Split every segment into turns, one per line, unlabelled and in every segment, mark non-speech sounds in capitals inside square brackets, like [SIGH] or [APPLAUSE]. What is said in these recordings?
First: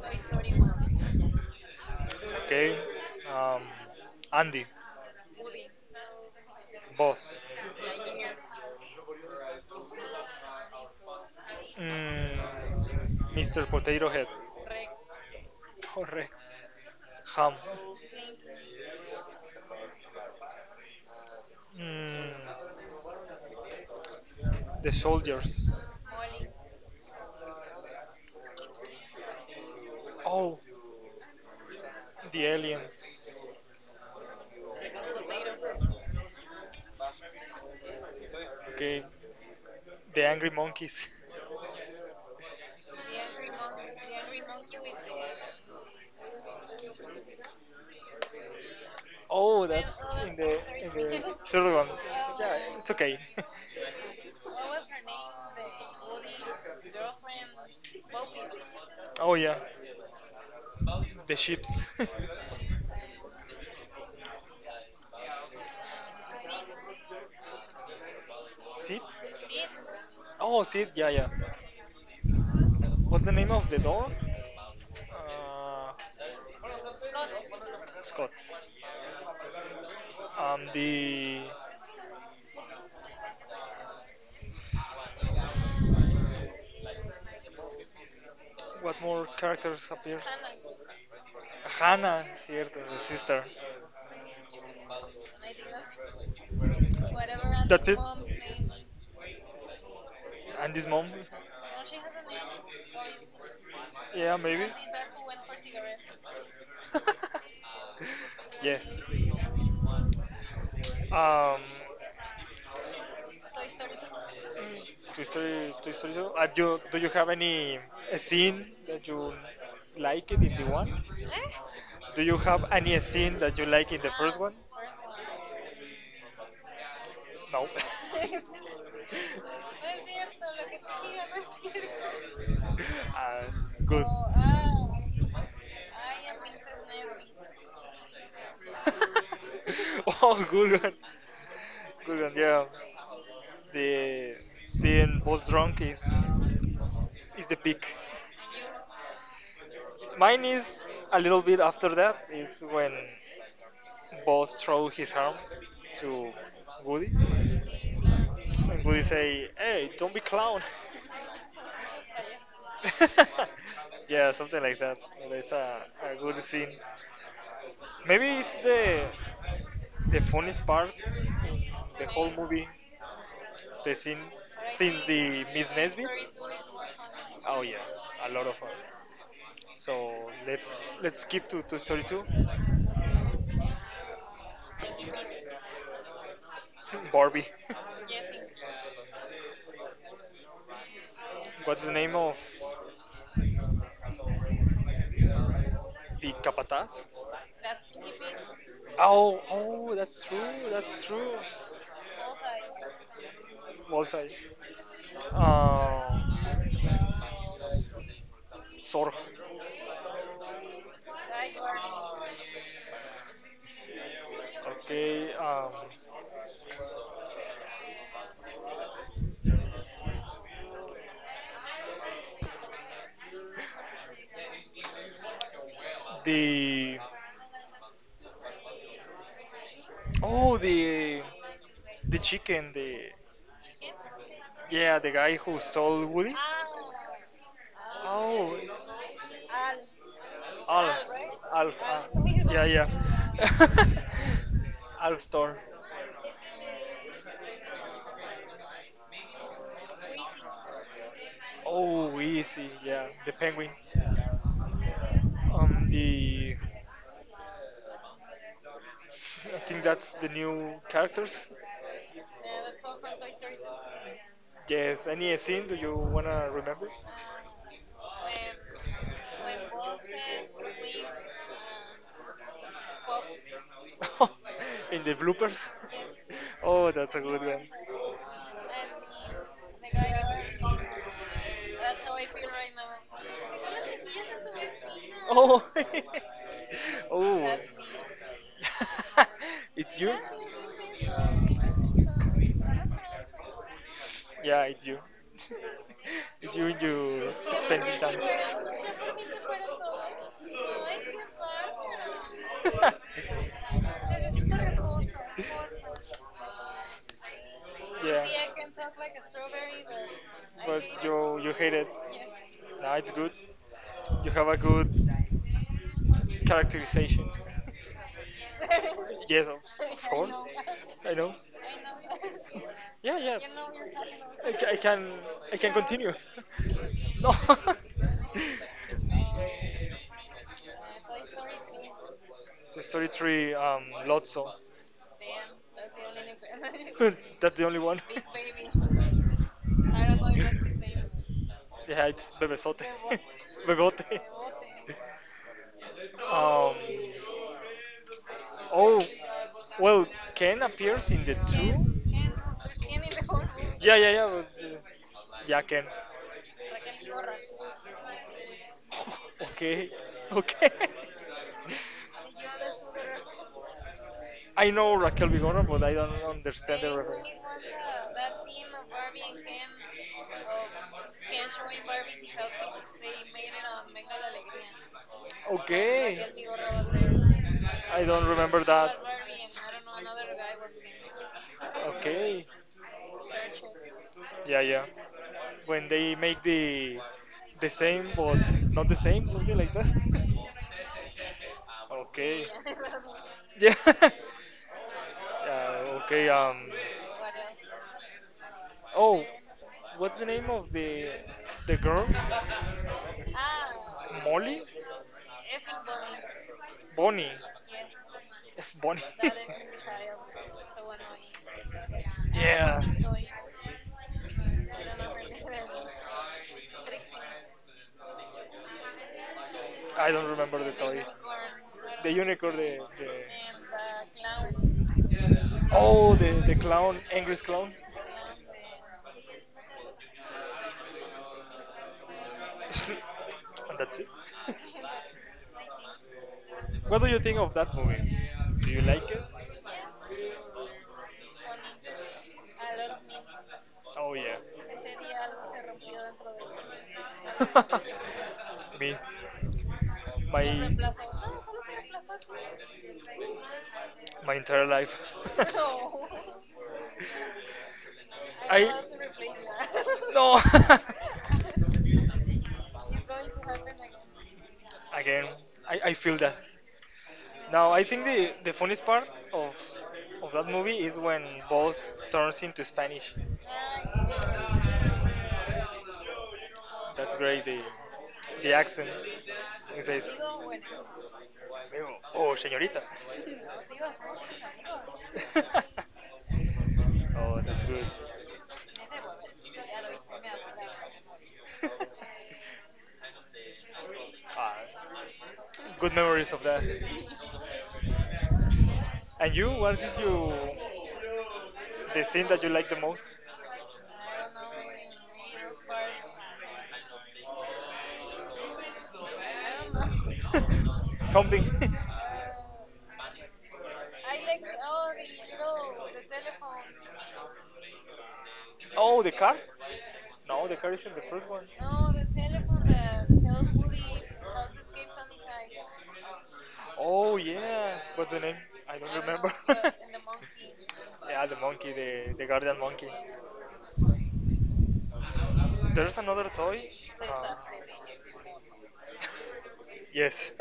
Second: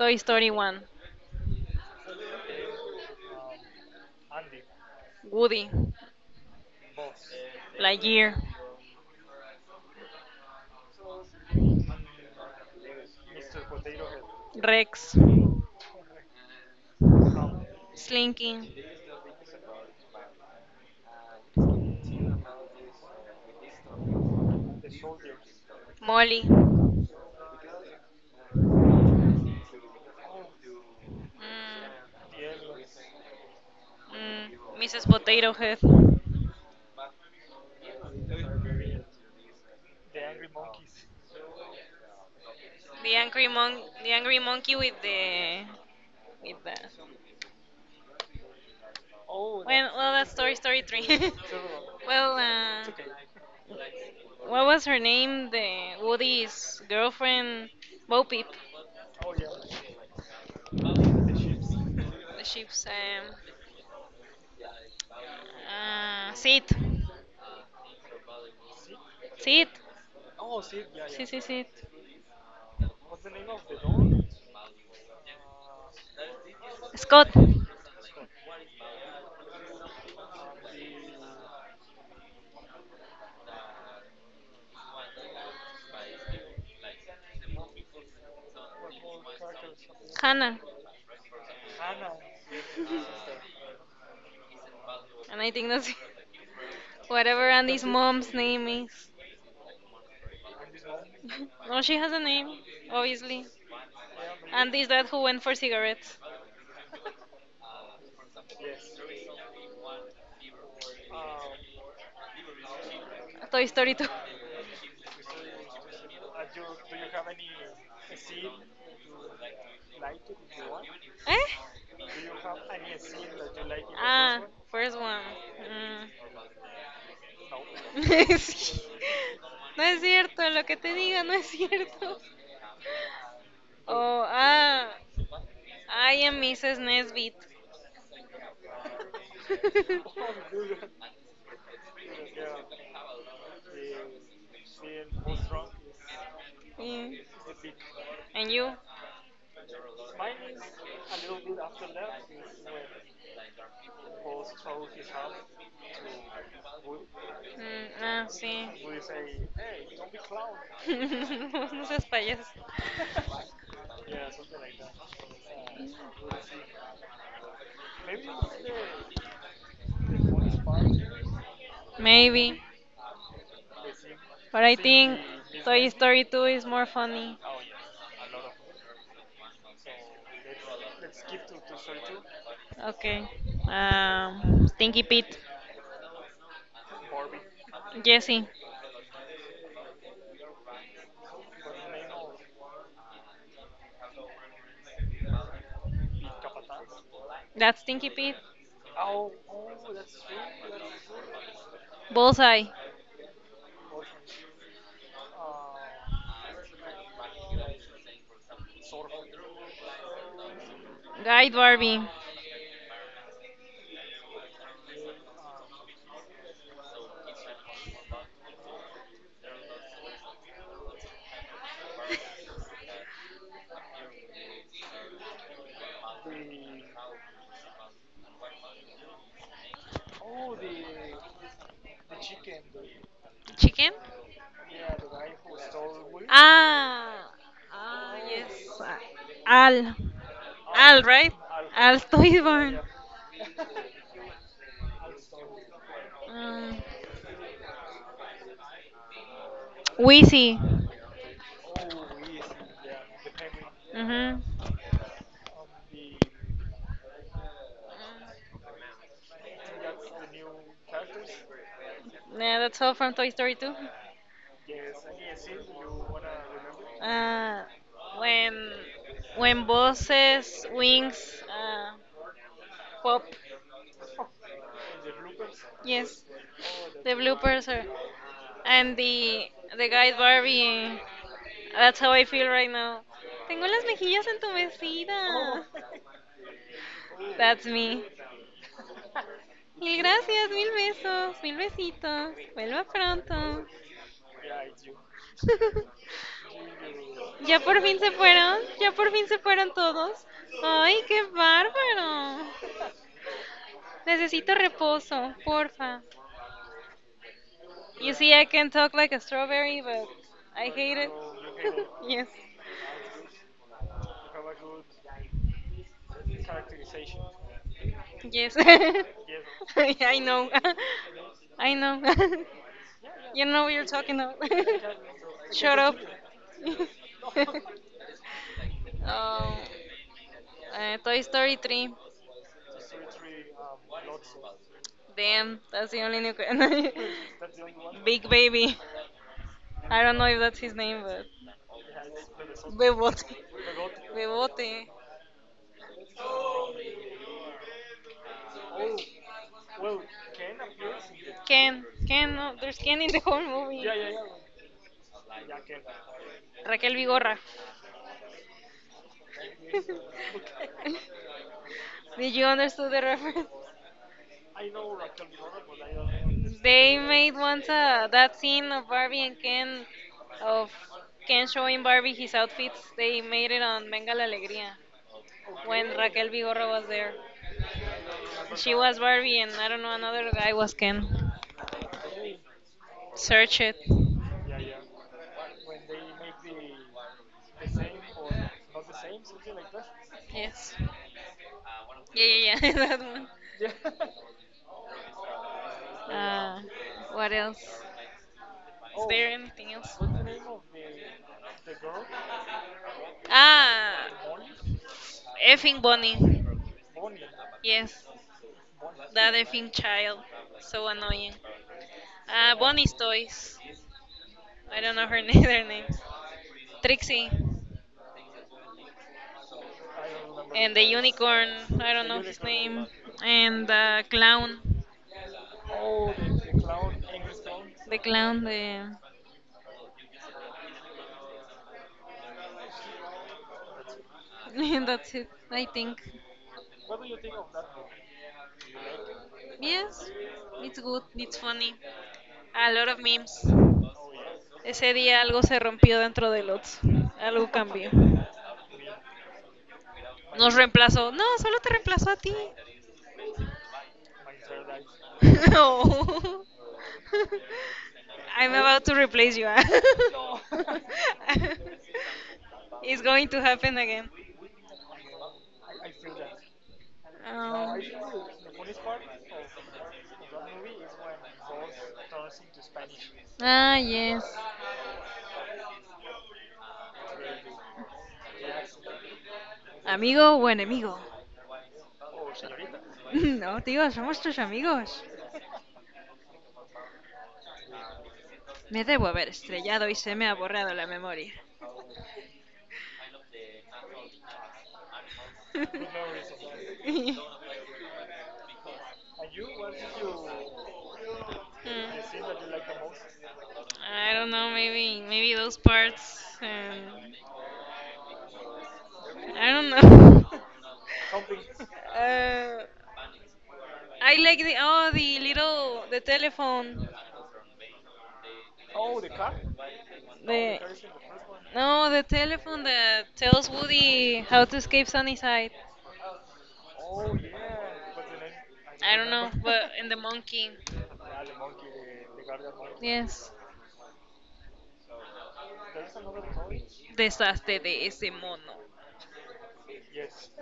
Toy Story 1,
Okay. Um, Andy,
Woody,
boss.
Lightyear,
Mm, Mr. Potato Head.
Rex,
Correct. Ham.
Slinky,
Mm, the soldiers.
Molly,
Oh, the aliens.
mm, Mrs. Potato Head, the
Okay. The angry monkeys.
angry monkey with the
[LAUGHS]
with the well,
Oh, that's
well that's
in
Toy
the
Story
in
3. [LAUGHS]
the third one.
well,
Yeah,
uh,
it's okay. [LAUGHS]
what was her name? The Woody's girlfriend, Bo Peep,
Oh yeah, the ships. [LAUGHS]
the sheep's. Ah, Sid.
Sid?
Sid.
Oh, Sid. Yeah,
Sí,
yeah.
sí, Sid.
What's the name of the door? Uh,
Scott.
Scott. The What more characters appears?
Hannah.
Hannah, cierto, the sister.
And I think that's it. [LAUGHS] Whatever Andy's
That's it.
mom's name is.
And his mom?
No, she has a name, obviously.
Yeah, maybe.
Andy's dad who went for cigarettes.
[LAUGHS] yes. Um,
Toy Story 2.
Mm, Toy Story, Toy Story 2. Do you have any scene that you like it in the one?
Eh?
Eh? Do you have any scene that you like in the first
Ah,
one?
first one. Mm. [LAUGHS]
No.
Sí. No es cierto, lo que te diga no es cierto.
[LAUGHS] uh, good.
Oh, ah, I am Mrs. Nesbit.
[LAUGHS]
[LAUGHS]
oh, good one. Good one, yeah, the seeing both drunk
Yeah.
is the peak.
And you?
Mine is a little bit after that is when boss throw his arm to Woody
Mm, ah, sí.
and Woody say, "Hey,
[LAUGHS]
don't be clown."
Vos no seas payaso.
[LAUGHS] yeah, something like that. That's a good scene. Maybe it's the funniest part, the whole
Maybe,
movie, the scene
but I
since
think
the Miss
Toy
Nesby.
Story 2 is more funny.
Oh yeah, a lot of fun. So let's skip to 32. [LAUGHS]
Okay. Stinky Pete.
Barbie. [LAUGHS]
Jesse.
What's the name of the capataz?
That's Stinky Pete.
Oh, oh, that's true. That's true.
Bullseye.
Bullseye. Um, Zorg.
Guide Barbie.
Okay. The oh the the chicken the
Chicken?
yeah the guy who stole Woody.
Ah, ah, yes.
Oh,
Al,
Alf,
Al, right?
Alf,
Al
Alf. Yeah,
Toivan.
yeah. [LAUGHS] Alf Storm.
Mm. Wheezy.
Oh, easy, yeah. The Penguin.
Mhm.
The I think that's the new characters.
Yeah, that's all from Toy Story 2.
Yes. Any scene do you wanna remember?
Uh, when
[LAUGHS]
bosses wings pop.
In the bloopers?
Yes,
[LAUGHS] Oh,
the
that's a good one.
bloopers are, and the guy Barbie. That's how I feel right now. Tengo las mejillas
Oh.
entumecidas.
[LAUGHS] oh.
That's me.
[LAUGHS]
Mil
it's you?
gracias, mil besos, mil besitos.
So.
Vuelva pronto.
Yeah, it's you.
[LAUGHS]
It's you
Ya por
spending
fin se
time.
fueron, ya por fin se fueron todos. Ay, qué bárbaro.
[LAUGHS]
Necesito reposo, porfa. You
yeah,
see, I can talk like a strawberry, but I
but
hate it.
you hate it.
[LAUGHS] Yes,
Nah, it's good. You have a good characterization. [LAUGHS]
yes. [LAUGHS]
Yes, of
I
course.
know,
I know.
[LAUGHS] I know. [LAUGHS]
Yeah, yeah.
You don't know what you're talking about.
I, ca- I
[LAUGHS]
can
Shut up.
continue.
[LAUGHS]
[LAUGHS] no. [LAUGHS]
um, Toy Story 3.
The Story 3, Lotso.
Damn, that's the only new.
[LAUGHS] That's the only one.
[LAUGHS] Big
[LAUGHS]
Baby. I don't know if that's his name, but.
yeah, it's Bebesote.
Bebote.
[LAUGHS] Bebote.
Bebote.
Um Oh, well, Ken appears in the
Ken.
two.
Ken, no, there's Ken in the whole movie.
Yeah, yeah, yeah, yeah, Ken. [LAUGHS]
Raquel Vigorra. [LAUGHS]
Okay, okay.
Did you understand the reference?
I know Raquel Vigorra, but I don't understand the
They
reference.
made once that scene of Barbie and Ken, of Ken showing Barbie his outfits. They made it on Venga la Alegría when
Okay.
Raquel Vigorra was there.
I don't remember
She
that.
was Barbie, and I don't know, another guy was Ken.
Okay.
Search it.
Yeah, yeah. When they make the same or not the same, something like that. [LAUGHS]
Yes. Yeah,
Okay.
yeah, yeah, [LAUGHS] that one.
Yeah. [LAUGHS] yeah. Okay.
Uh, what else? Is
Oh,
there anything else?
what's the name of the girl?
Ah,
Molly?
effing Bonnie.
Bonnie.
Yes,
[LAUGHS] Bonnie.
that
[LAUGHS]
effing child. So annoying.
yeah.
Bonnie's toys. I don't know her [LAUGHS] name, their names. Trixie.
I don't remember the
And the
toys.
unicorn. I don't
The
know his
unicorn,
name.
the
And the clown.
oh, the clown, angry clown. [LAUGHS]
The clown. The.
And that's it.
[LAUGHS] That's it. I think.
[LAUGHS] What do you think of that movie? Do you like it?
Yes, it's good. It's funny. A lot of memes.
Oh yeah.
Ese día algo se rompió dentro de Lots. Algo cambió.
[LAUGHS] Me,
Nos
my
reemplazó. No, solo te reemplazó a ti.
my entire life.
[LAUGHS]
[LAUGHS]
No.
No.
[LAUGHS] I'm
I
about to replace you. [LAUGHS]
no. [LAUGHS]
It's going to happen again.
Again, I feel that. Now
Um,
I think the funniest part of of that movie is when Boss turns into Spanish.
ah, yes.
That's great. The accent. He says,
Amigo o enemigo. [LAUGHS]
"Oh, señorita."
No, tío, somos tus amigos.
[LAUGHS] oh, that's good.
Me debo haber estrellado y se me ha borrado la memoria.
[LAUGHS] Ah, good memories of that.
[LAUGHS]
And you, the scene that you
Mm.
like the most?
I don't know, maybe those parts. I don't know.
[LAUGHS] Something.
[LAUGHS] uh, I like the
[LAUGHS]
telephone.
oh, the car? No, the
The
car is in the first one.
no the telephone that tells Woody how to escape Sunnyside.
Oh yeah, but the name I don't
I don't know,
remember.
but
[LAUGHS]
and the monkey.
Yeah, the monkey, the guardian monkey.
Yes.
There's another toy. Uh,
Deshazte de ese mono.
yes. [LAUGHS]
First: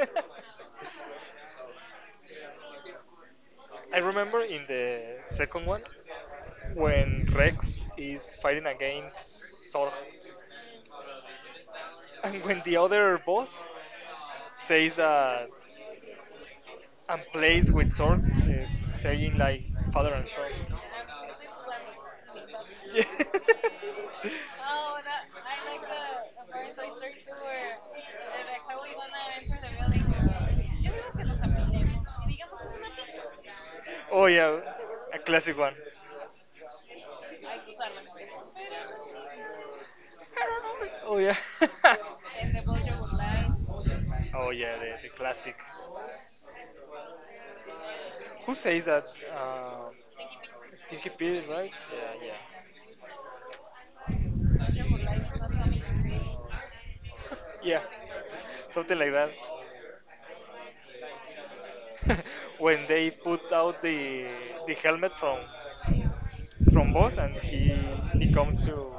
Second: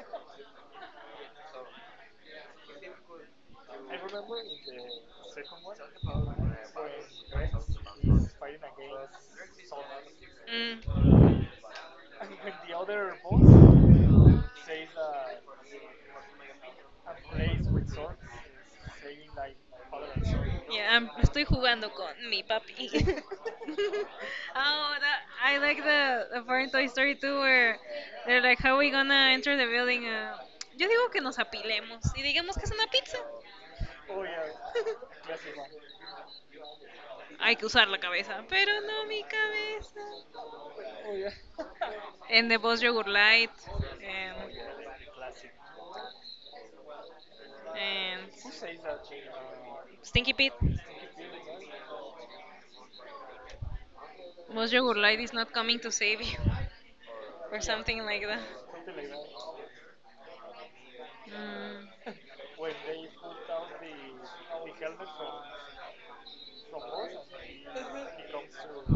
I remember in the second one when Rex is fighting against Zorg. [LAUGHS]
Mm,
And when the other boss says that and plays with swords, is saying like father and son. [LAUGHS]
yeah, estoy jugando con mi papi. [LAUGHS] oh, I like the part in Toy Story 2 where they're like, how we gonna enter the building? Yo digo que nos apilemos y digamos que es una pizza.
Yeah. Oh yeah, a classic one. I
Hay que usar la cabeza, pero no mi cabeza.
don't know. Oh yeah. [LAUGHS]
En The Boss Yogurt Light. em,
oh yeah, the classic.
And
Who says that? Uh,
Stinky Pete,
stinky Pete, right? Yeah,
was your
yeah.
good light is not coming
[LAUGHS]
to save you, [LAUGHS] or
Yeah,
something like that.
something like that. [LAUGHS] When they put out the helmet from Boss, and he comes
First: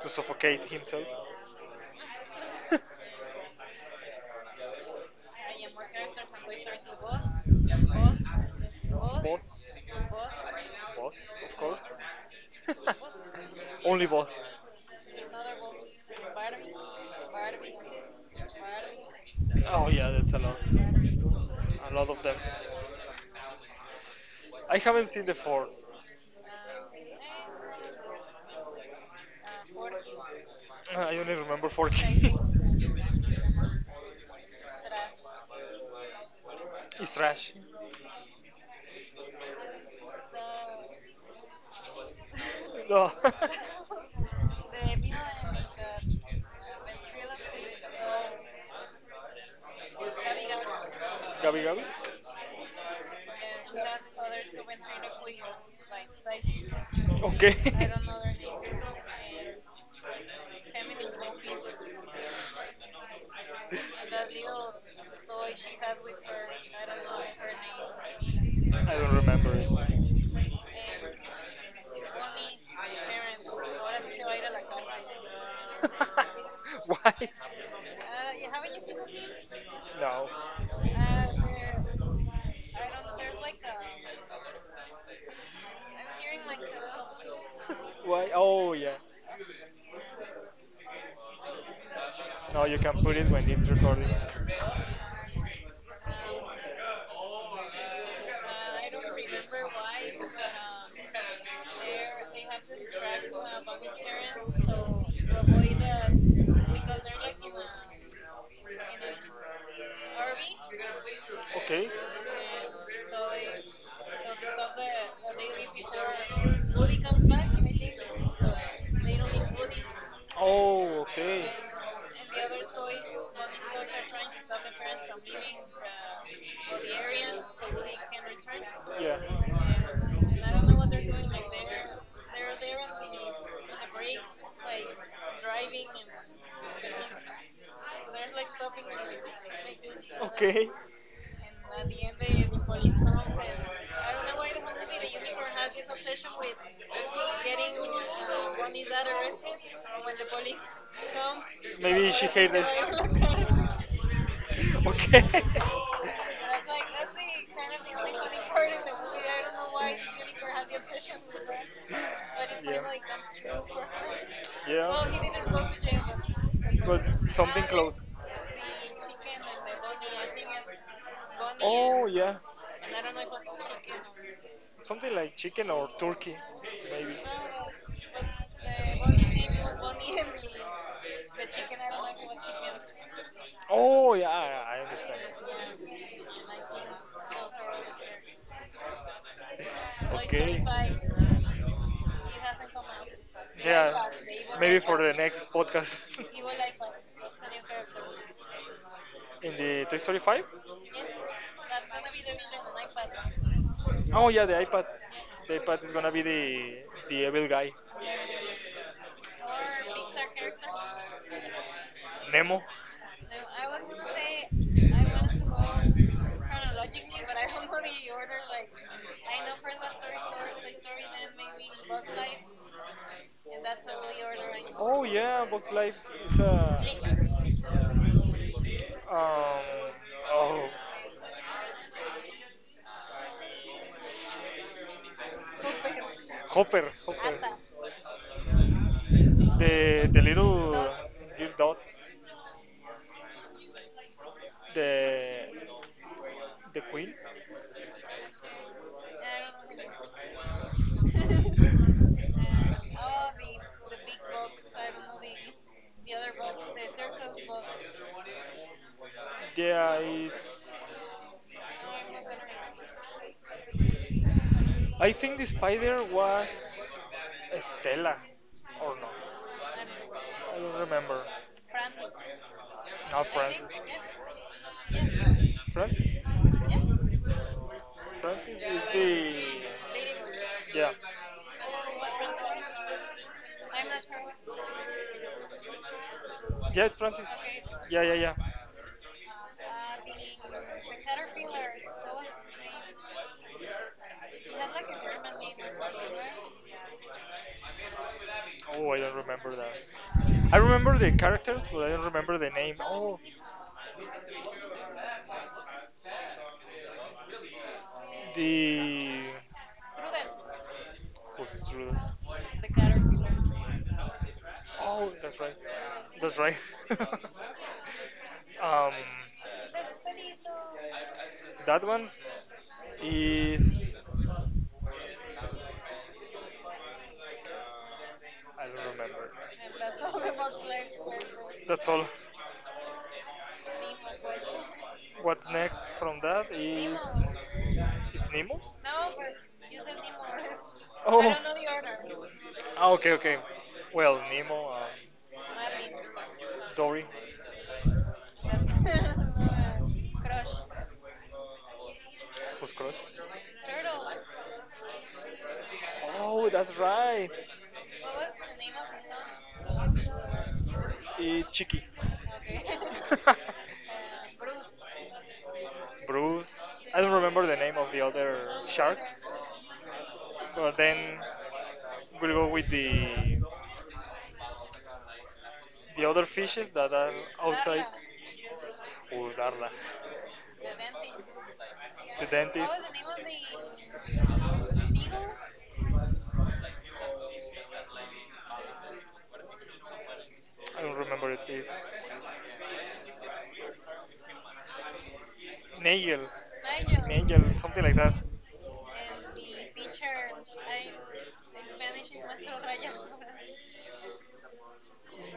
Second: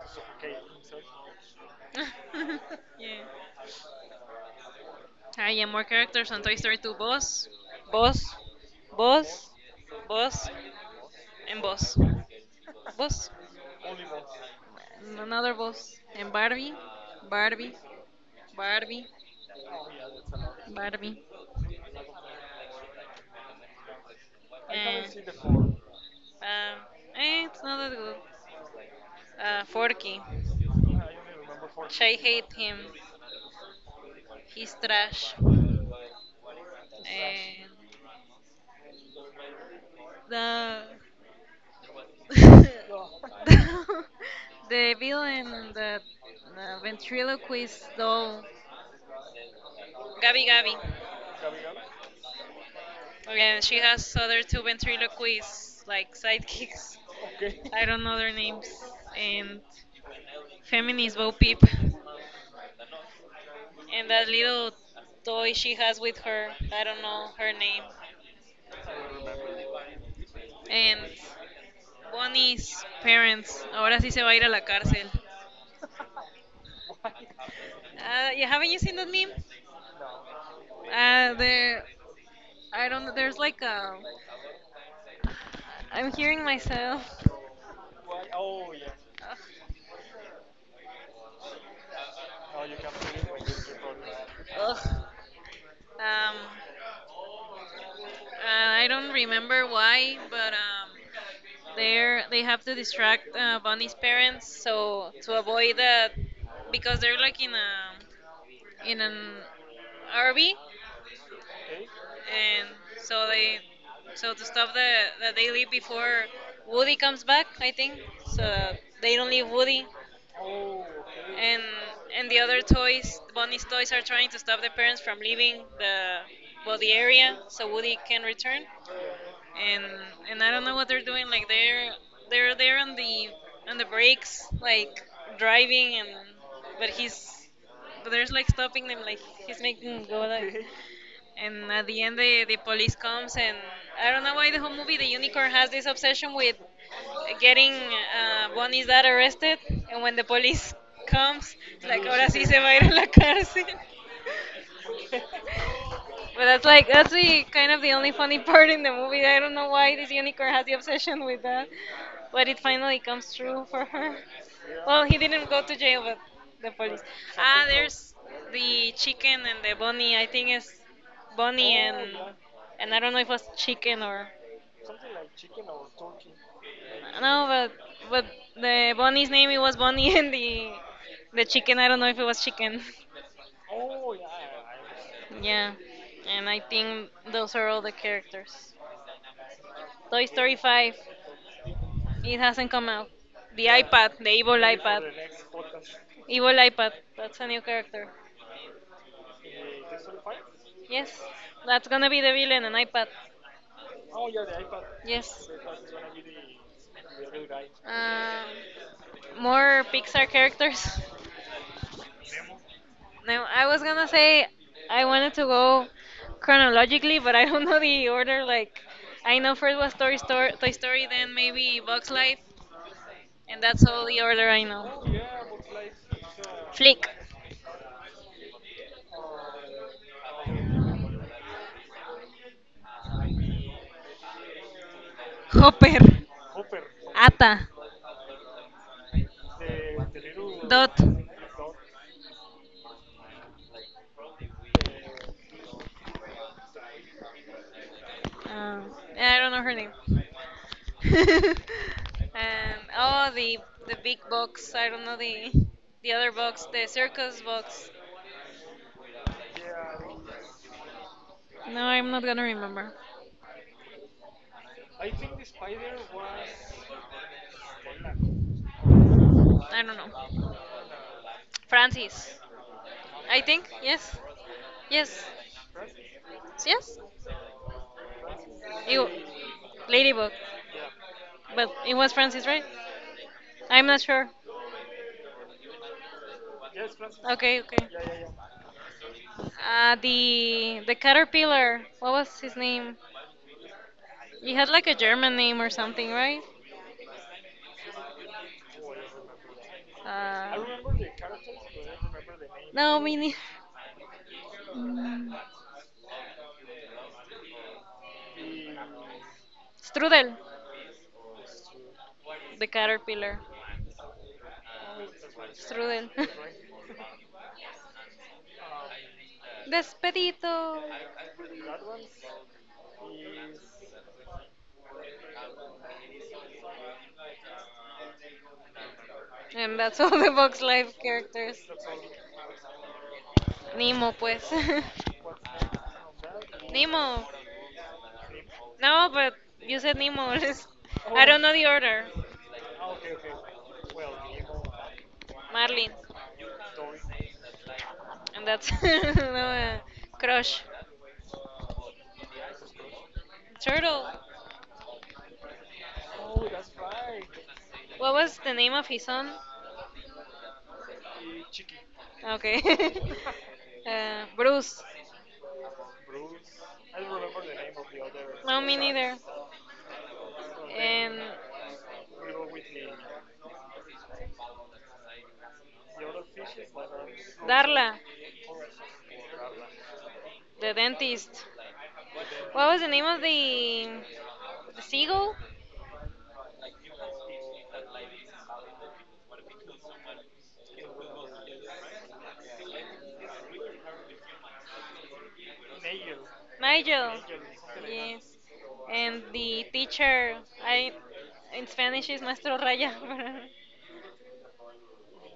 to suffocate himself.
Mm. [LAUGHS]
[LAUGHS]
Yeah. Ah,
I
yeah,
am
more
more characters.
characters on
I'm
Toy
going
Story 2. Boss,
starting
boss,
boss, boss,
boss,
boss, Boss,
boss,
boss, boss, of course.
boss.
[LAUGHS] Boss.
Boss.
Only boss.
And
Another
another
boss.
boss. And
Barbie,
Barbie,
Barbie,
Barbie, Barbie,
Barbie, oh yeah, that's a lot. Barbie.
Barbie.
A lot of them. I haven't
And
seen the
And,
four. [LAUGHS]
um, it's not that good. Forky.
I really don't know. I only remember four. [LAUGHS] I
I
think
hate him. He's trash.
strash. It's trash.
And the [LAUGHS]
No.
Yo,
[LAUGHS]
the villain, the, the ventriloquist doll, Gabby Gabby.
Gabi Gabi?
And she has other two ventriloquists, like sidekicks.
Okay.
I don't know
[LAUGHS]
their names. And feminist Bo Peep. And that little toy she has with her. I don't know her name.
I don't remember
And Bonnie's parents. Ahora sí
it.
se va a ir a la cárcel.
[LAUGHS] Why?
Yeah, haven't you seen that meme?
No.
There, I don't know, there's like a. I'm hearing myself.
Why? Oh, yeah.
Ugh.
No, you can put it when it's recording.
Um, I don't remember why, but they're they have to distract Bonnie's parents so to avoid that because they're like in an RV
Okay.
and so they so the stuff that they leave before Woody comes back, I think, so they don't leave Woody,
Oh, okay.
and the other toys, Bonnie's toys, are trying to stop the parents from leaving the area so Woody can return and
Yeah.
I don't know what they're doing. Like they're there on the brakes, like driving, and but he's but there's like stopping them, like he's making them go like. Okay.
Okay.
And at the end, the police comes, and I don't know why the whole movie, the unicorn has this obsession with getting
uh,
Bonnie's dad arrested. And when the police comes, it's like,
Maybe she
ahora sí
hates.
se va a ir a la
Sorry, [LAUGHS]
cárcel. [LAUGHS]
okay.
But that's the kind of the only funny [LAUGHS] part in the movie. I don't know why this unicorn has the obsession with that, but it finally
Yeah.
comes true for her. Well,
Well,
he didn't
yeah,
go to jail, but the
but
police.
something
Ah,
close.
there's the chicken and the bunny. I think it's bunny
Oh
and
yeah,
I don't know if it was chicken or
something like chicken or turkey, maybe.
no, but but the bunny's name it was bunny [LAUGHS] and the chicken. I don't know if it was chicken. [LAUGHS]
Oh yeah, I understand.
Yeah, and I think those are all the characters. Toy Story
Okay.
5. It hasn't come out. The
Yeah,
iPad, the evil
maybe for
iPad.
the next podcast
Evil iPad. That's a new character.
[LAUGHS] in the Toy Story 5.
Yes. That's gonna be the villain, an iPad.
Oh yeah, the iPad.
Yes.
The iPad is gonna be the evil guy.
More Pixar characters. [LAUGHS]
Nemo.
Now, I was gonna say I wanted to go chronologically, but I don't know the order. Like, I know first was Toy Story, Toy Story, then maybe Bugs Life, and that's all the order I
Really? Oh
know.
yeah, Bugs Life is a
Flick,
um oh
Hopper,
Hopper,
Ata,
Hopper. The little
Dot.
Dot, girl dot, the the queen. [LAUGHS]
Uh, I don't know her name. [LAUGHS] and
oh,
oh, the
the big
big
box.
box. I
I
don't know
don't know.
the
The
other
other box,
box, the
the circus
circus
box.
box.
Yeah, it's.
No, I'm not gonna remember.
I think the spider was Stella, or not? I
I don't
don't know. I
know.
don't remember. Not,
Francis,
I
I think.
think
Yes, yes,
Francis. Yes. Yes. Francis?
yes.
Yes. Francis is the
You,
ladybug.
Ladybug,
Yeah.
but it
Oh,
was
was Francis?
Francis, right? I'm
I'm
not sure.
yeah, it's Francis.
Okay, okay.
Yeah, yeah, yeah.
The caterpillar. What was his name? He had like a German name or something, right?
Oh, I don't remember that. I
Uh,
remember the characters, but I don't remember the name.
no, me
Oh,
neither.
the
Strudel,
who's true.
the caterpillar.
Oh, that's right.
Strudel. [LAUGHS]
That's right. [LAUGHS] um,
Despedito.
that one's is I don't remember.
And that's all the Box Life characters.
That's all.
Nemo, pues. [LAUGHS]
What's next from that is
Nemo.
it's Nemo.
No, but you said Nemo. [LAUGHS] I
Oh.
don't know the order.
Ah, okay, okay. Well, Nemo,
Marlin,
Dory,
and that's [LAUGHS] no,
[LAUGHS]
crush.
who's crush?
Turtle.
Oh, that's right.
What was the name of his son?
Chicky.
Okay.
[LAUGHS]
[LAUGHS] Bruce.
Bruce. I don't remember the name of the other
No, me neither.
sharks, but
And
then we'll go with the other fishes that are outside.
Darla,
Ooh, Darla.
the dentist.
The
What
dentist.
was the name of the seagull?
I don't remember it is Nigel.
Nigel.
Nigel, something like that.
And the teacher, I in Spanish is Maestro Raya.
[LAUGHS]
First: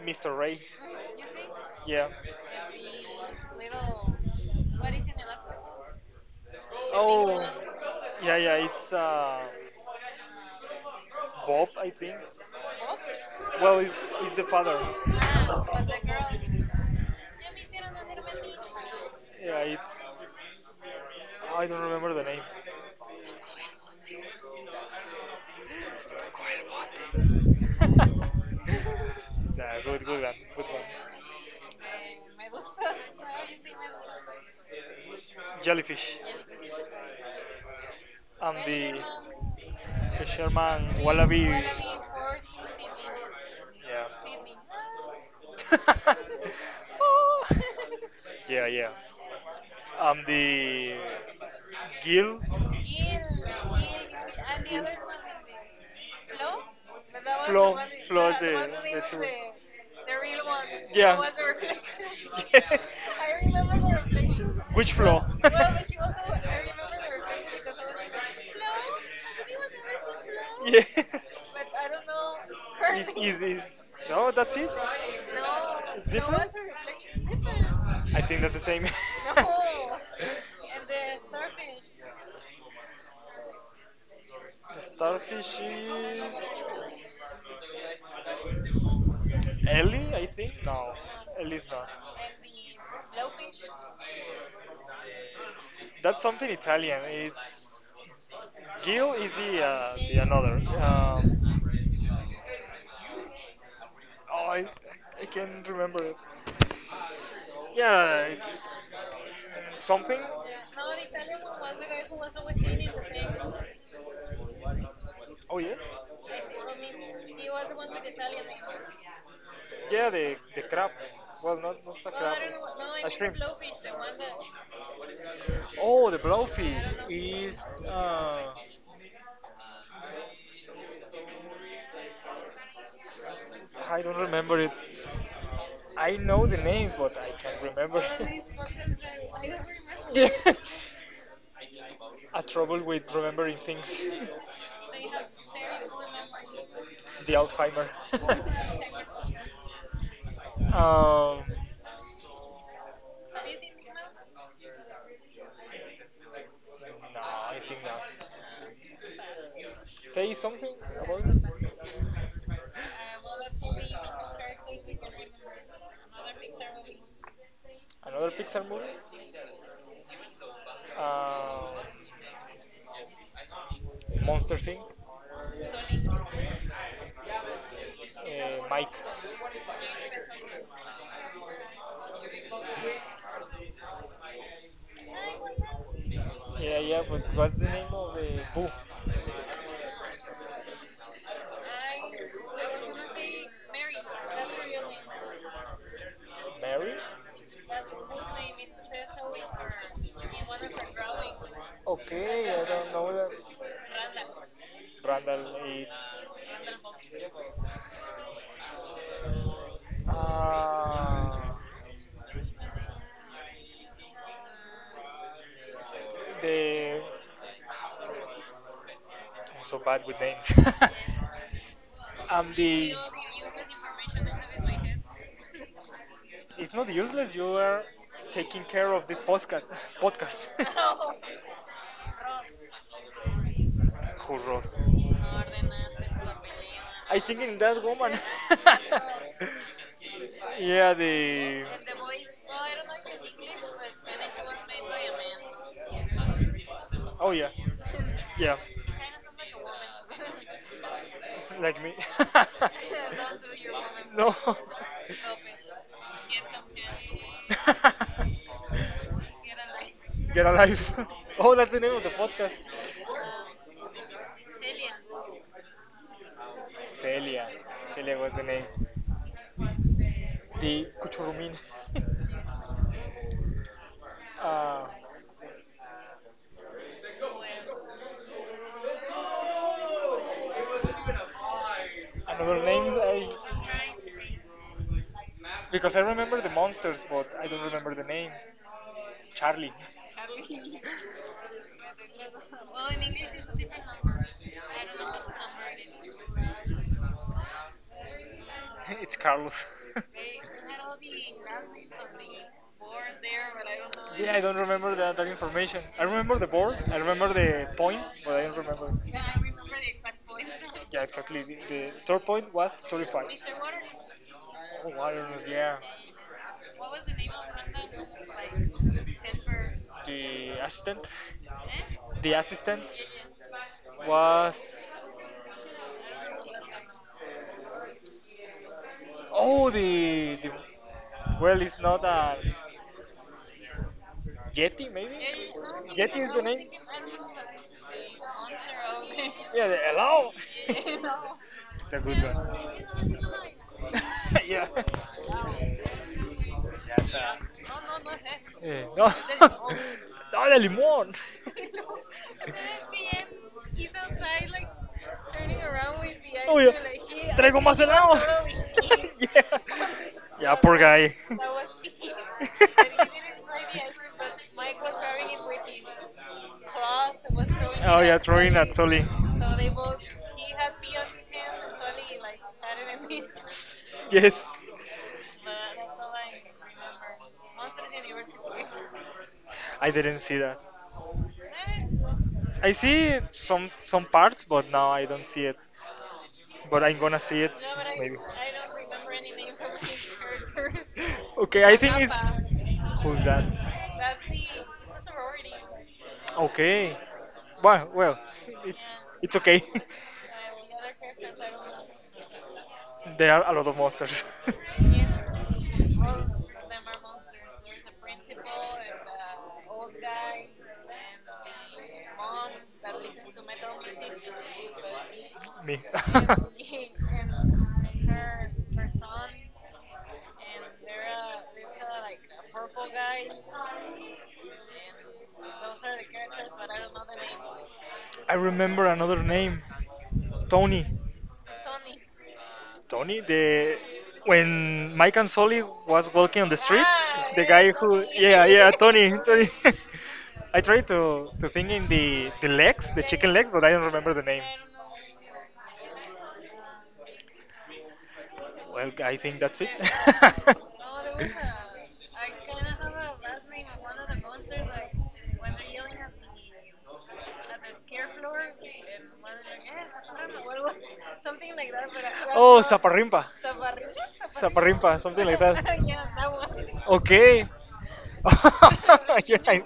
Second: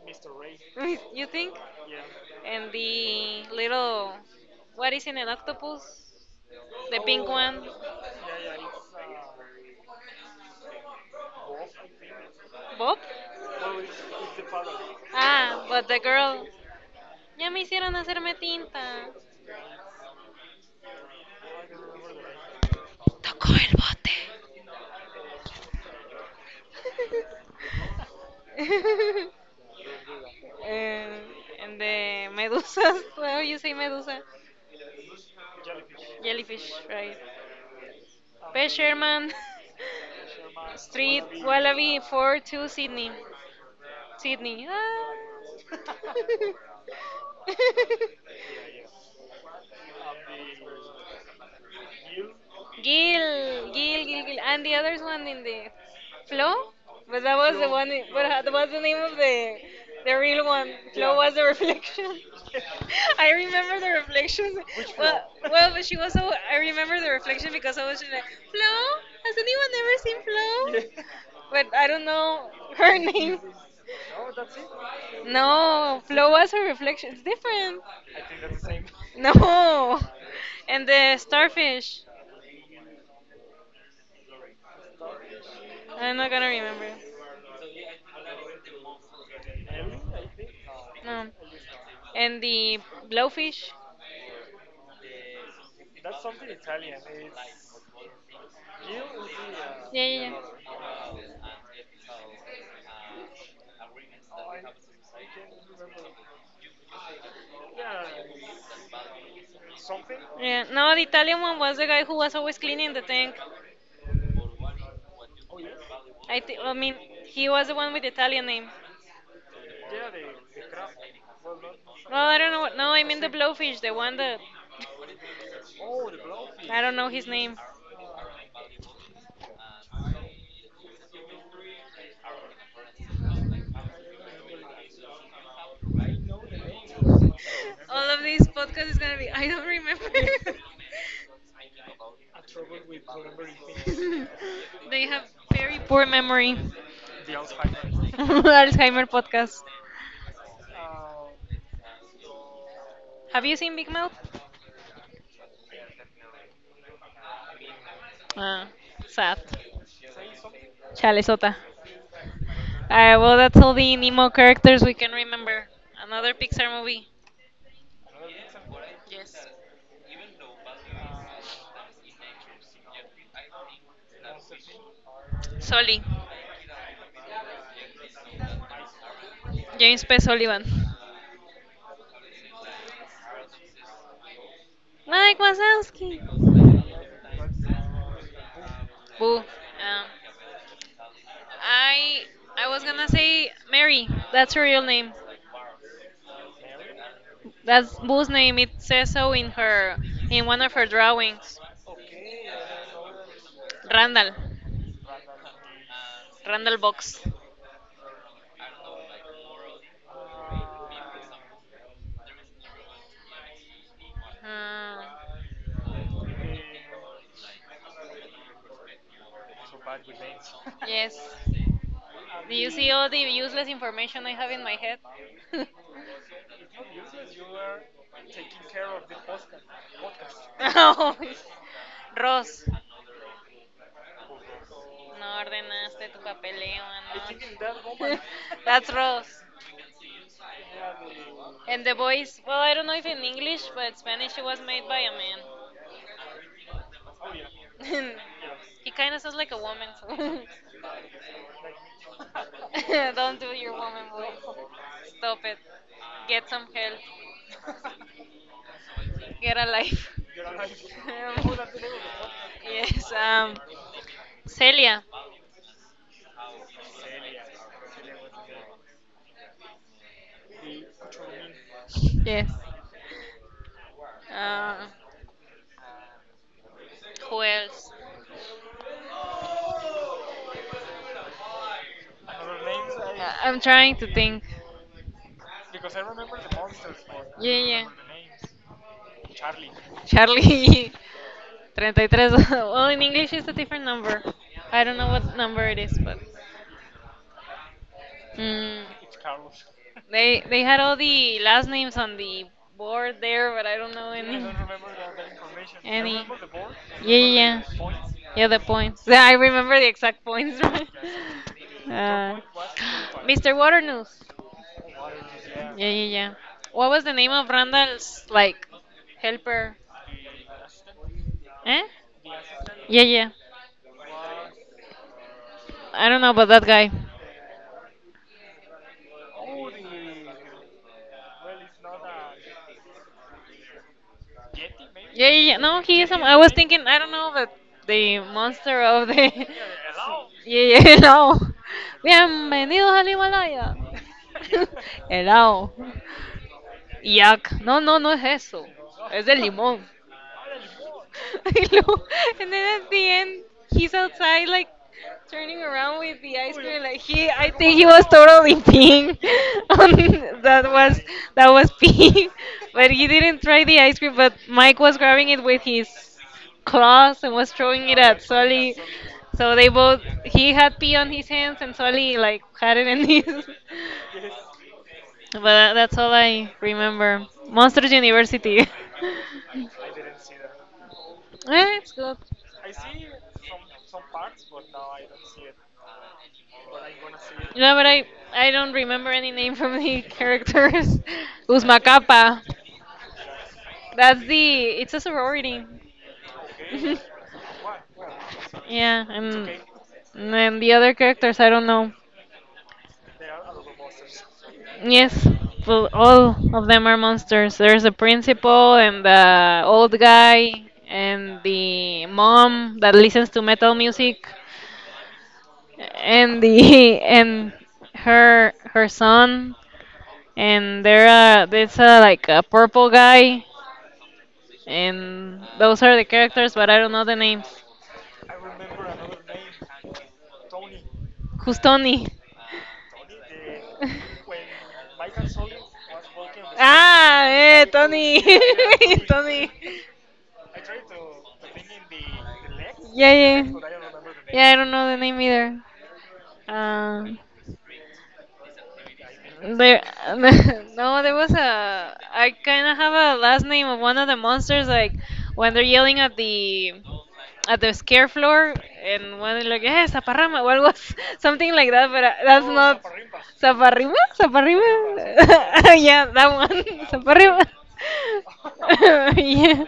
Mr. Ray.
[LAUGHS] You think?
Yeah.
And the little what is in an octopus? The pink
Oh.
one,
Yeah, yeah. It's Bob, I think.
Bob.
Bob? Well, it's the father.
Ah,
Ah,
but the girl. Ya me hicieron hacerme tinta.
yeah, it's. I don't remember the name.
Tocó el bote. [LAUGHS]
[LAUGHS]
Don't do
Yeah, good, good one, good one.
Eh, and the medusas. [LAUGHS] How you say
Well,
medusa?
jellyfish.
Right?
And
Fisherman.
the
[LAUGHS]
Sherman
Street
wallaby.
Wallaby Four, Two, Sydney. Sydney.
Yeah.
Ah.
[LAUGHS]
[LAUGHS]
Oh. Yeah, yeah. And the Gil.
Gil, Gil, Gil, Gil, and the others one in the Flo,
Flo.
but that was the
Flo
one.
flows
But that was the name
the
of
two. The
the real
real one.
one.
How?
Flo
Yeah. Was
was the
the reflection?
reflection.
[LAUGHS]
[LAUGHS] I
I remember
remember the
the
reflections.
reflection. [LAUGHS] Which? Well,
Well,
floor? Well, [LAUGHS]
well, but
but
she
she
was.
also,
So,
I remember
I remember the
the reflection
reflection
because
because
I
I
was
was
like,
just like, Flo. Has anyone ever seen
Flo, this is Flo. [LAUGHS]
Flo?
yeah.
[LAUGHS] But
But
I
I
don't
don't know
know
her.
her
It name.
name.
Is No, that's it. No,
No,
it's no,
flow
different.
was a reflection. It's
It's
different.
different. I think that's the same. [LAUGHS] The
No.
No.
And the starfish.
And starfish
I'm not gonna remember.
is Ellie, I think. No,
No.
no, Ellie's not.
And the
And
blowfish.
blowfish. That's something Italian. It's Gil is
Yeah, yeah,
the
yeah.
another. Um, oh, I, I can't remember it. Yeah, it's something.
Yeah. No, the Italian one was the guy who was always cleaning the tank.
Oh yes.
I mean, he was the one with the Italian name.
Yeah, the crab. Well, not not a
Well,
crab.
I don't know. What, no, I
A
mean the
shrimp.
blowfish, the one that.
Oh, the
[LAUGHS] I
blowfish
don't know his name.
is. I don't remember it. I know the names, but I can't
[LAUGHS]
remember.
All of this podcast is gonna be I don't remember.
[LAUGHS] yeah. A trouble with remembering
[LAUGHS]
things.
They have very poor memory.
[LAUGHS] the Alzheimer. [LAUGHS]
[LAUGHS] Alzheimer podcast.
um,
Have you seen Big Mouth?
no, I think not.
Ah, sad.
Say something
Chale
about
sota. Alright, well, that's all the Nemo characters we can remember. Another Pixar movie.
another Pixar movie.
Yes.
Um, Monster Inc.
Sully.
Mike.
James P. Sullivan. Mike Wazowski.
Yeah, yeah, but what's the name of the Boo?
Boo. I I was gonna say Mary. That's her real name.
Mary?
That's Boo's name. It says so in one of her drawings.
Okay, I don't know that.
Randall.
Brandon,
Randall
it's.
Box.
Uh,
Hmm.
the. I'm so bad with names.
Yes.
[LAUGHS] I'm
Do you see
the.
all the useless information I have in my head? [LAUGHS]
It's not useless. You are taking care of the podcast. [LAUGHS] Podcast.
Oh,
[LAUGHS]
Ross. No
Churros.
ordenaste tu papeleo,
I think in that
¿no?
woman.
[LAUGHS] That's
[LAUGHS]
Ross.
yeah, the.
And the voice, well, I don't know if in English, but Spanish it was made by a man.
Oh yeah,
[LAUGHS]
yeah,
He kind of sounds like a woman.
like me. [LAUGHS]
[LAUGHS] Don't do your woman
no.
voice. Stop it. Get some help.
[LAUGHS]
Get a life. [LAUGHS]
Get alive. [LAUGHS] Oh,
Um,
that's the name of the podcast.
yes. Celia.
Celia. Celia was the name. The Kuchurumin. [LAUGHS]
Yes. Uh,
uh,
who else?
another names I
I'm trying to think.
Because I remember the monsters, but I
Yeah,
don't
yeah.
remember the names. Charlie. [LAUGHS]
Charlie [LAUGHS] 33. [LAUGHS] Well, in English it's a different number. I don't know what number it is, but mm,
it's Carlos. [LAUGHS]
they had all the last names on the board there, but I don't know any.
yeah, I don't remember that, that information. I
Any.
remember the board, I
Yeah, yeah,
remember
yeah.
the points, but I
Yeah, the
don't remember.
points. Yeah, I remember the exact points. [LAUGHS] Right?
Yeah, exactly. The third
uh,
point was 35.
Mr. Waternoose.
Oh, Warriors, yeah.
Yeah, yeah, yeah. What was the name of Randall's like helper.
The assistant.
Eh?
The assistant.
Yeah, yeah.
Was
I don't know about that guy.
Oh the, well, it's not a yeti maybe.
Yeah, yeah, yeah. No, he is. I was thinking. I don't know, but the monster of the. [LAUGHS] Yeah,
Yeah, hello.
yeah, hello. Bienvenidos al Himalaya.
[LAUGHS] yeah.
[LAUGHS] Hello. Yak. No, no, no es eso.
No,
Es de limón.
[LAUGHS] no, the limón.
[LAUGHS] I know. And then at the end, he's outside, like turning around with the ice
Oh yeah,
cream. Like
like
he,
he, I
I
traigo
think
más
he
think he
was
helado was.
totally peeing. [LAUGHS] On
[LAUGHS] That poor guy. [LAUGHS] That
that was
was
peeing,
me.
[LAUGHS] but
[LAUGHS]
he
And
didn't try the ice cream. But Mike was grabbing it with his
he
claws and
was
was
throwing,
throwing it
oh yeah,
at
at throwing at
Sully. So they
Sully.
both, he had pee on his hands and Sully like had it in his. [LAUGHS]
Yes,
But that's all I remember. Monsters University.
I didn't see that.
[LAUGHS] Eh, it's good.
I see some parts, but now I don't see it. But I'm gonna see it
No, but
maybe. [LAUGHS]
I don't remember any name from the [LAUGHS] characters.
Okay, I
Uzma
think it's
Kappa.
who's that?
That's the. It's a sorority.
Okay.
[LAUGHS]
Well, it's
Yeah, and
okay.
then the other characters I don't know.
[LAUGHS] There are a lot of monsters.
Yes, well, all of them are monsters. There's the principal and the old guy
[LAUGHS]
and the mom that listens to metal music
Me.
and the [LAUGHS] and her son
[LAUGHS]
and there's a like a purple guy, and those are the characters, but I don't know the names.
I remember another name, Tony.
Who's Tony? [LAUGHS]
Tony, the when Mike and Sully was walking on the street,
Ah,
the
eh,
guy who,
Tony,
yeah yeah,
[LAUGHS]
Tony
Tony.
Tony. [LAUGHS] I tried to think in the legs, the
Yeah,
chicken
yeah.
legs, but I don't remember the name.
Yeah, I don't know the name either. Um,
Well, I think that's it.
there,
[LAUGHS]
[LAUGHS] no, there was a. I kind of have a last name of one of the monsters. Like when they're yelling at the scare floor and one like, eh, zaparrama, what was [LAUGHS] something like that, but that's
oh,
not
Zaparrimpa,
zaparrima,
Zaparrimpa,
zaparrima. [LAUGHS]
something like that.
Yeah, that one, [LAUGHS] zaparrima.
Okay,
[LAUGHS]
[LAUGHS] yeah.
Yeah.
I-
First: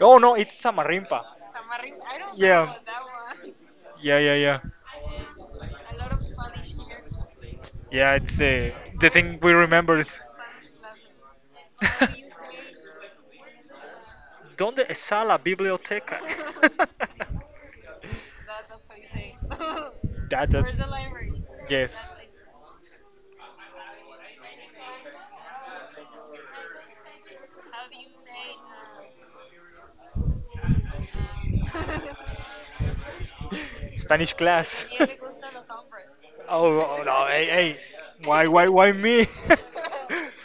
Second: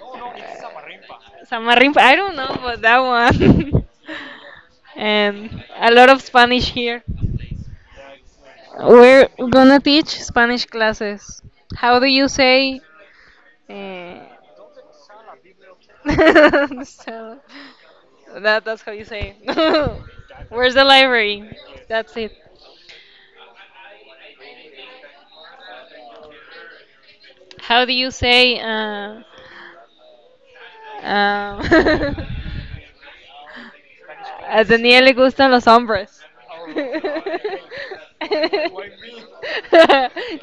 Oh no, it's Samarimpa.
Samarrimpa, I don't know
Yeah,
about that one.
yeah, yeah, yeah.
[LAUGHS] And a lot of Spanish here.
Yeah, it's
We're
we
gonna
remember it.
teach Spanish classes. How do you say? Eh,
¿Dónde está la
[LAUGHS]
biblioteca? [LAUGHS]
so that's how you say. It. [LAUGHS]
That,
Where's the
that,
library?
yes.
That's it. How do you say? Um, [LAUGHS]
Spanish
a
class.
Daniel le gustan
[LAUGHS]
los hombres.
Oh, oh, no,
[LAUGHS]
hey, hey, why me?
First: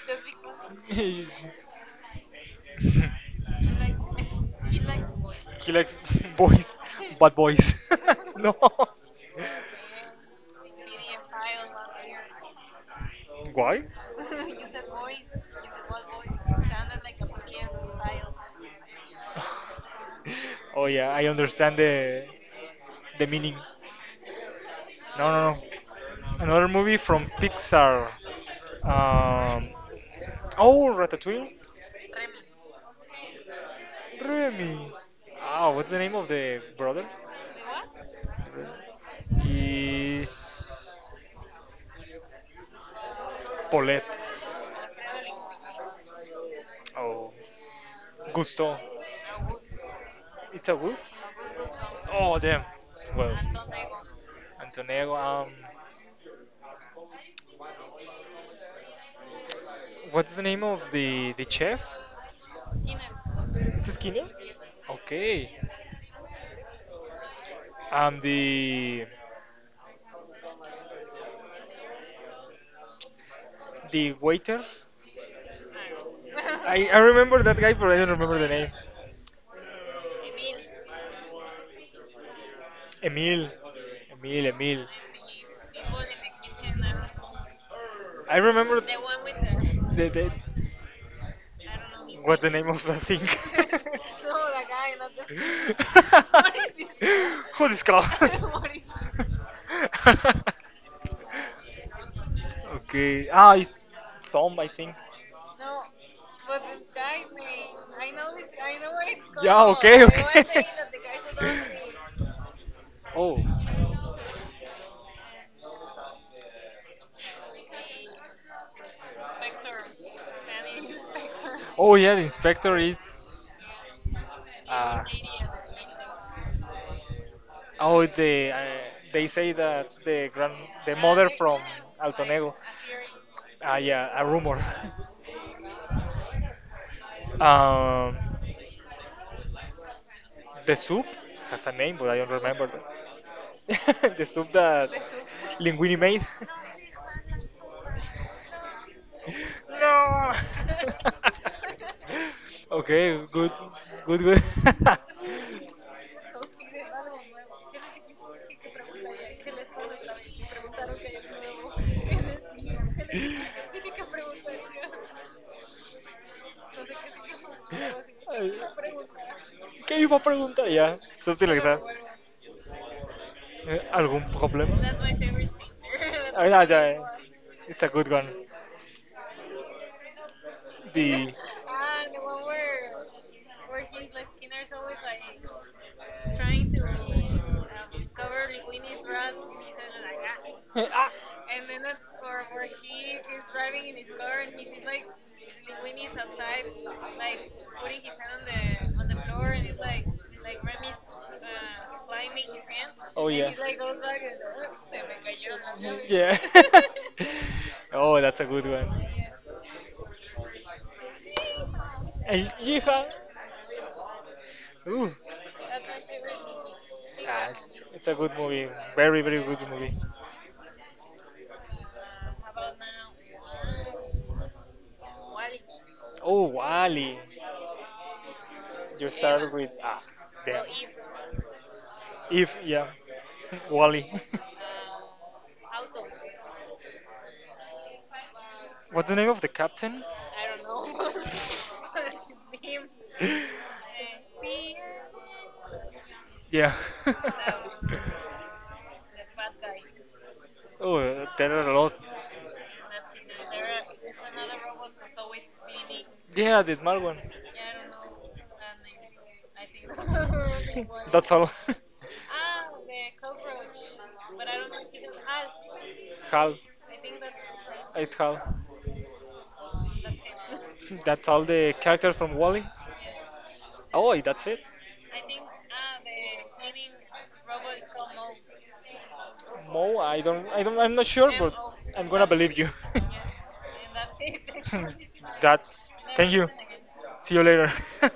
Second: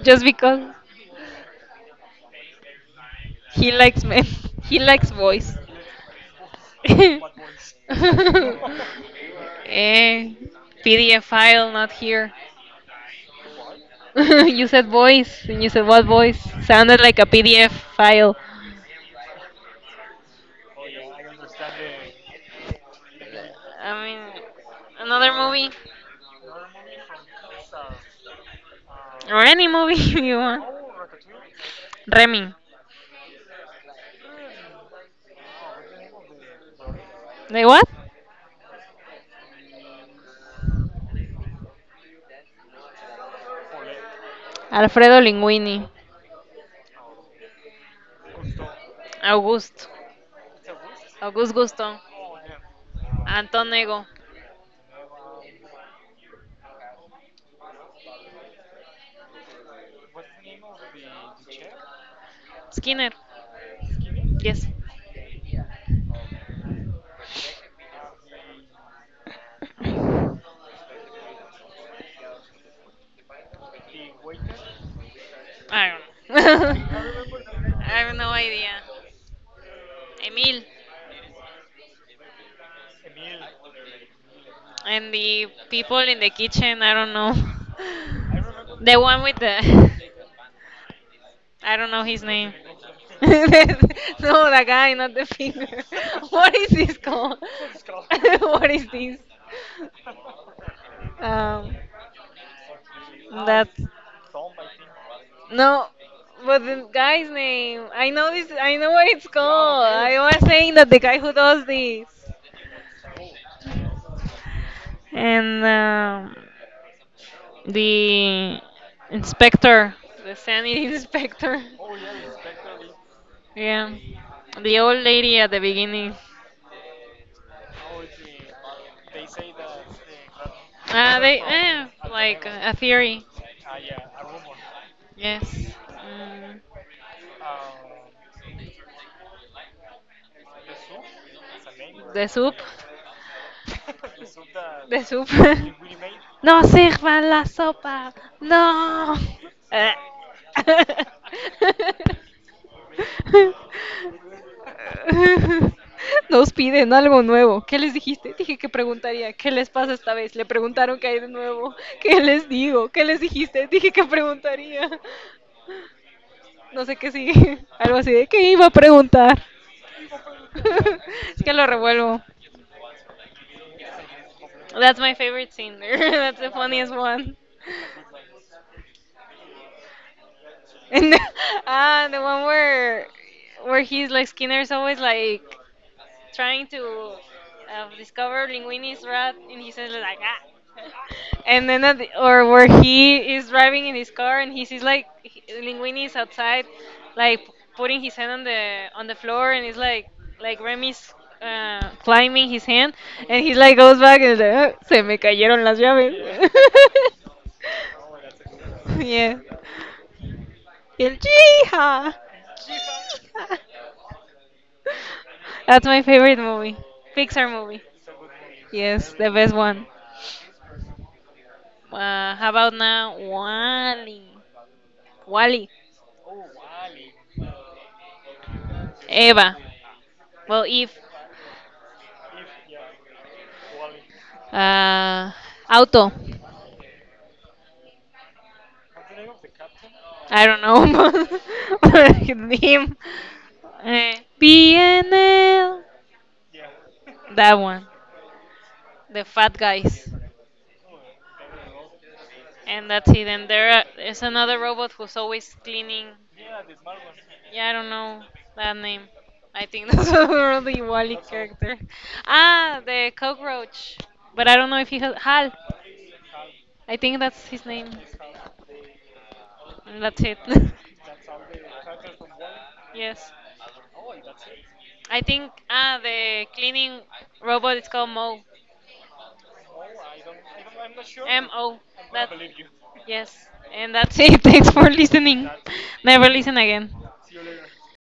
Just because
[LAUGHS]
he likes men, he likes boys.
he likes boys,
[LAUGHS] Eh,
bad boys. [LAUGHS]
PDF file not here.
Why?
[LAUGHS] You said voice, and you said what voice? Sounded like a PDF file.
Oh yeah, I understand the meaning.
I mean,
No,
another
no, no.
movie
Another movie from Pixar.
or
Uh,
any movie [LAUGHS] you want.
oh, Ratatouille.
Remy.
Remy. Ah, what's the name of the brother?
De what?
Is Paulette.
Alfredo Linguini.
Oh, Gusto.
August.
It's August.
August Gusto.
Oh, damn. Well,
Anton Ego.
Antonello. What's the name of the chef?
Skinner.
It's Skinner.
Yes.
Okay. Um, the
[LAUGHS]
the waiter.
I don't know. [LAUGHS]
I remember that guy,
I
but I don't
have no
remember the
idea.
name.
Emil.
Emil, Emil,
And the people in the kitchen, I don't know. [LAUGHS]
I remember
The one with the.
the. the,
I don't know his
what's the
name.
name of that thing?
[LAUGHS] No, the guy,
[LAUGHS]
not the finger. [LAUGHS] What
What
is this called?
is this called? [LAUGHS] Who
[LAUGHS]
is
What is this? Um,
okay. Ah, it's
that's
Tom, I think.
no, but the guy's name. I know this. I know what it's
Yeah.
called.
Okay.
I was
Okay.
saying that the guy who does this.
Oh.
And
[LAUGHS]
the inspector, the sanity [LAUGHS] inspector.
Oh yeah, the inspector is.
Yeah, the old
Uh,
lady at the beginning.
oh, the, uh, they say that the grand, the
Ah,
mother
they
from
eh, like
Altonego.
a theory.
Ah, yeah, a rumor. [LAUGHS]
Yes. Mm.
Um, the soup has a name, but I
The
don't
soup.
remember that. [LAUGHS] The soup that
The soup.
Linguini made.
[LAUGHS] No sirvan la sopa.
[LAUGHS]
No.
no. [LAUGHS] okay, good,
Eh.
good, good. [LAUGHS]
[LAUGHS] [LAUGHS] Nos piden algo nuevo. ¿Qué les dijiste? Dije que preguntaría. ¿Qué les pasa esta vez? Le preguntaron qué hay de nuevo. ¿Qué les digo? ¿Qué les dijiste? Dije que preguntaría. No sé qué sigue. [LAUGHS] Algo así de qué iba a preguntar.
¿Qué iba a preguntar ya?
[LAUGHS] Es
Something
que
like
lo
that.
revuelvo.
Algún problema? That's
That's
my
my
favorite
favorite
scene
scene. [LAUGHS]
there. [LAUGHS] That's
That's
I,
the
my
funniest
I- one.
one.
It's a good one. The
And the,
one.
[LAUGHS] ah, the one where he's like Skinner's always like trying
Trying to
to discover
discover
Linguini's
Linguini's rat,
rat, and he
he's
says like ah.
in a ah, [LAUGHS] ah.
And then, at the, or where he is driving in his car and he sees like
And
Linguini
he's
is
outside,
outside, like
like putting
putting
it
his hand
on
on
the
the
floor,
floor,
and
and he's
it's like,
like Remy's
flat.
climbing his hand,
Oh, and
and
yeah,
he like goes back and is like, "Ah, se me cayeron las
like- yeah.
llaves. [LAUGHS]
[LAUGHS] Oh, that's a good one.
Yeah,
Yeah.
yeah. El chija.
El hija.
Chija.
Ooh,
That's my favorite movie, Pixar movie.
it's a good movie.
Yes,
Very,
the
very
best
good
one.
movie.
How about now, Wally? Wally,
Oh, Wally. You start
Eva.
with. Ah,
Well,
damn.
if
If yeah, [LAUGHS] Wally.
uh, auto,
[LAUGHS] What's the name of the captain?
I don't know [LAUGHS] but him. Uh, BNL,
Yeah. [LAUGHS]
that one, the fat guys,
Oh, there are a lot.
and that's it. And there is another robot who's always cleaning.
Yeah, the small one.
Yeah, I don't know that name. I think [LAUGHS] that's the Wally
That's all. [LAUGHS]
character. Ah, the cockroach. But I don't know if he has Hal.
Hal.
I think that's his name.
It's how.
And that's it.
That's all the characters from Wally.
[LAUGHS] Yes.
Oh, that's it.
I think ah the cleaning robot is called Mo.
Mo, I'm not sure,
M
but
O.
I'm gonna
That
believe you.
yes. And that's it. [LAUGHS] Thanks for
[LAUGHS]
listening.
that's.
Never
Thank you.
listen again.
See you later. [LAUGHS]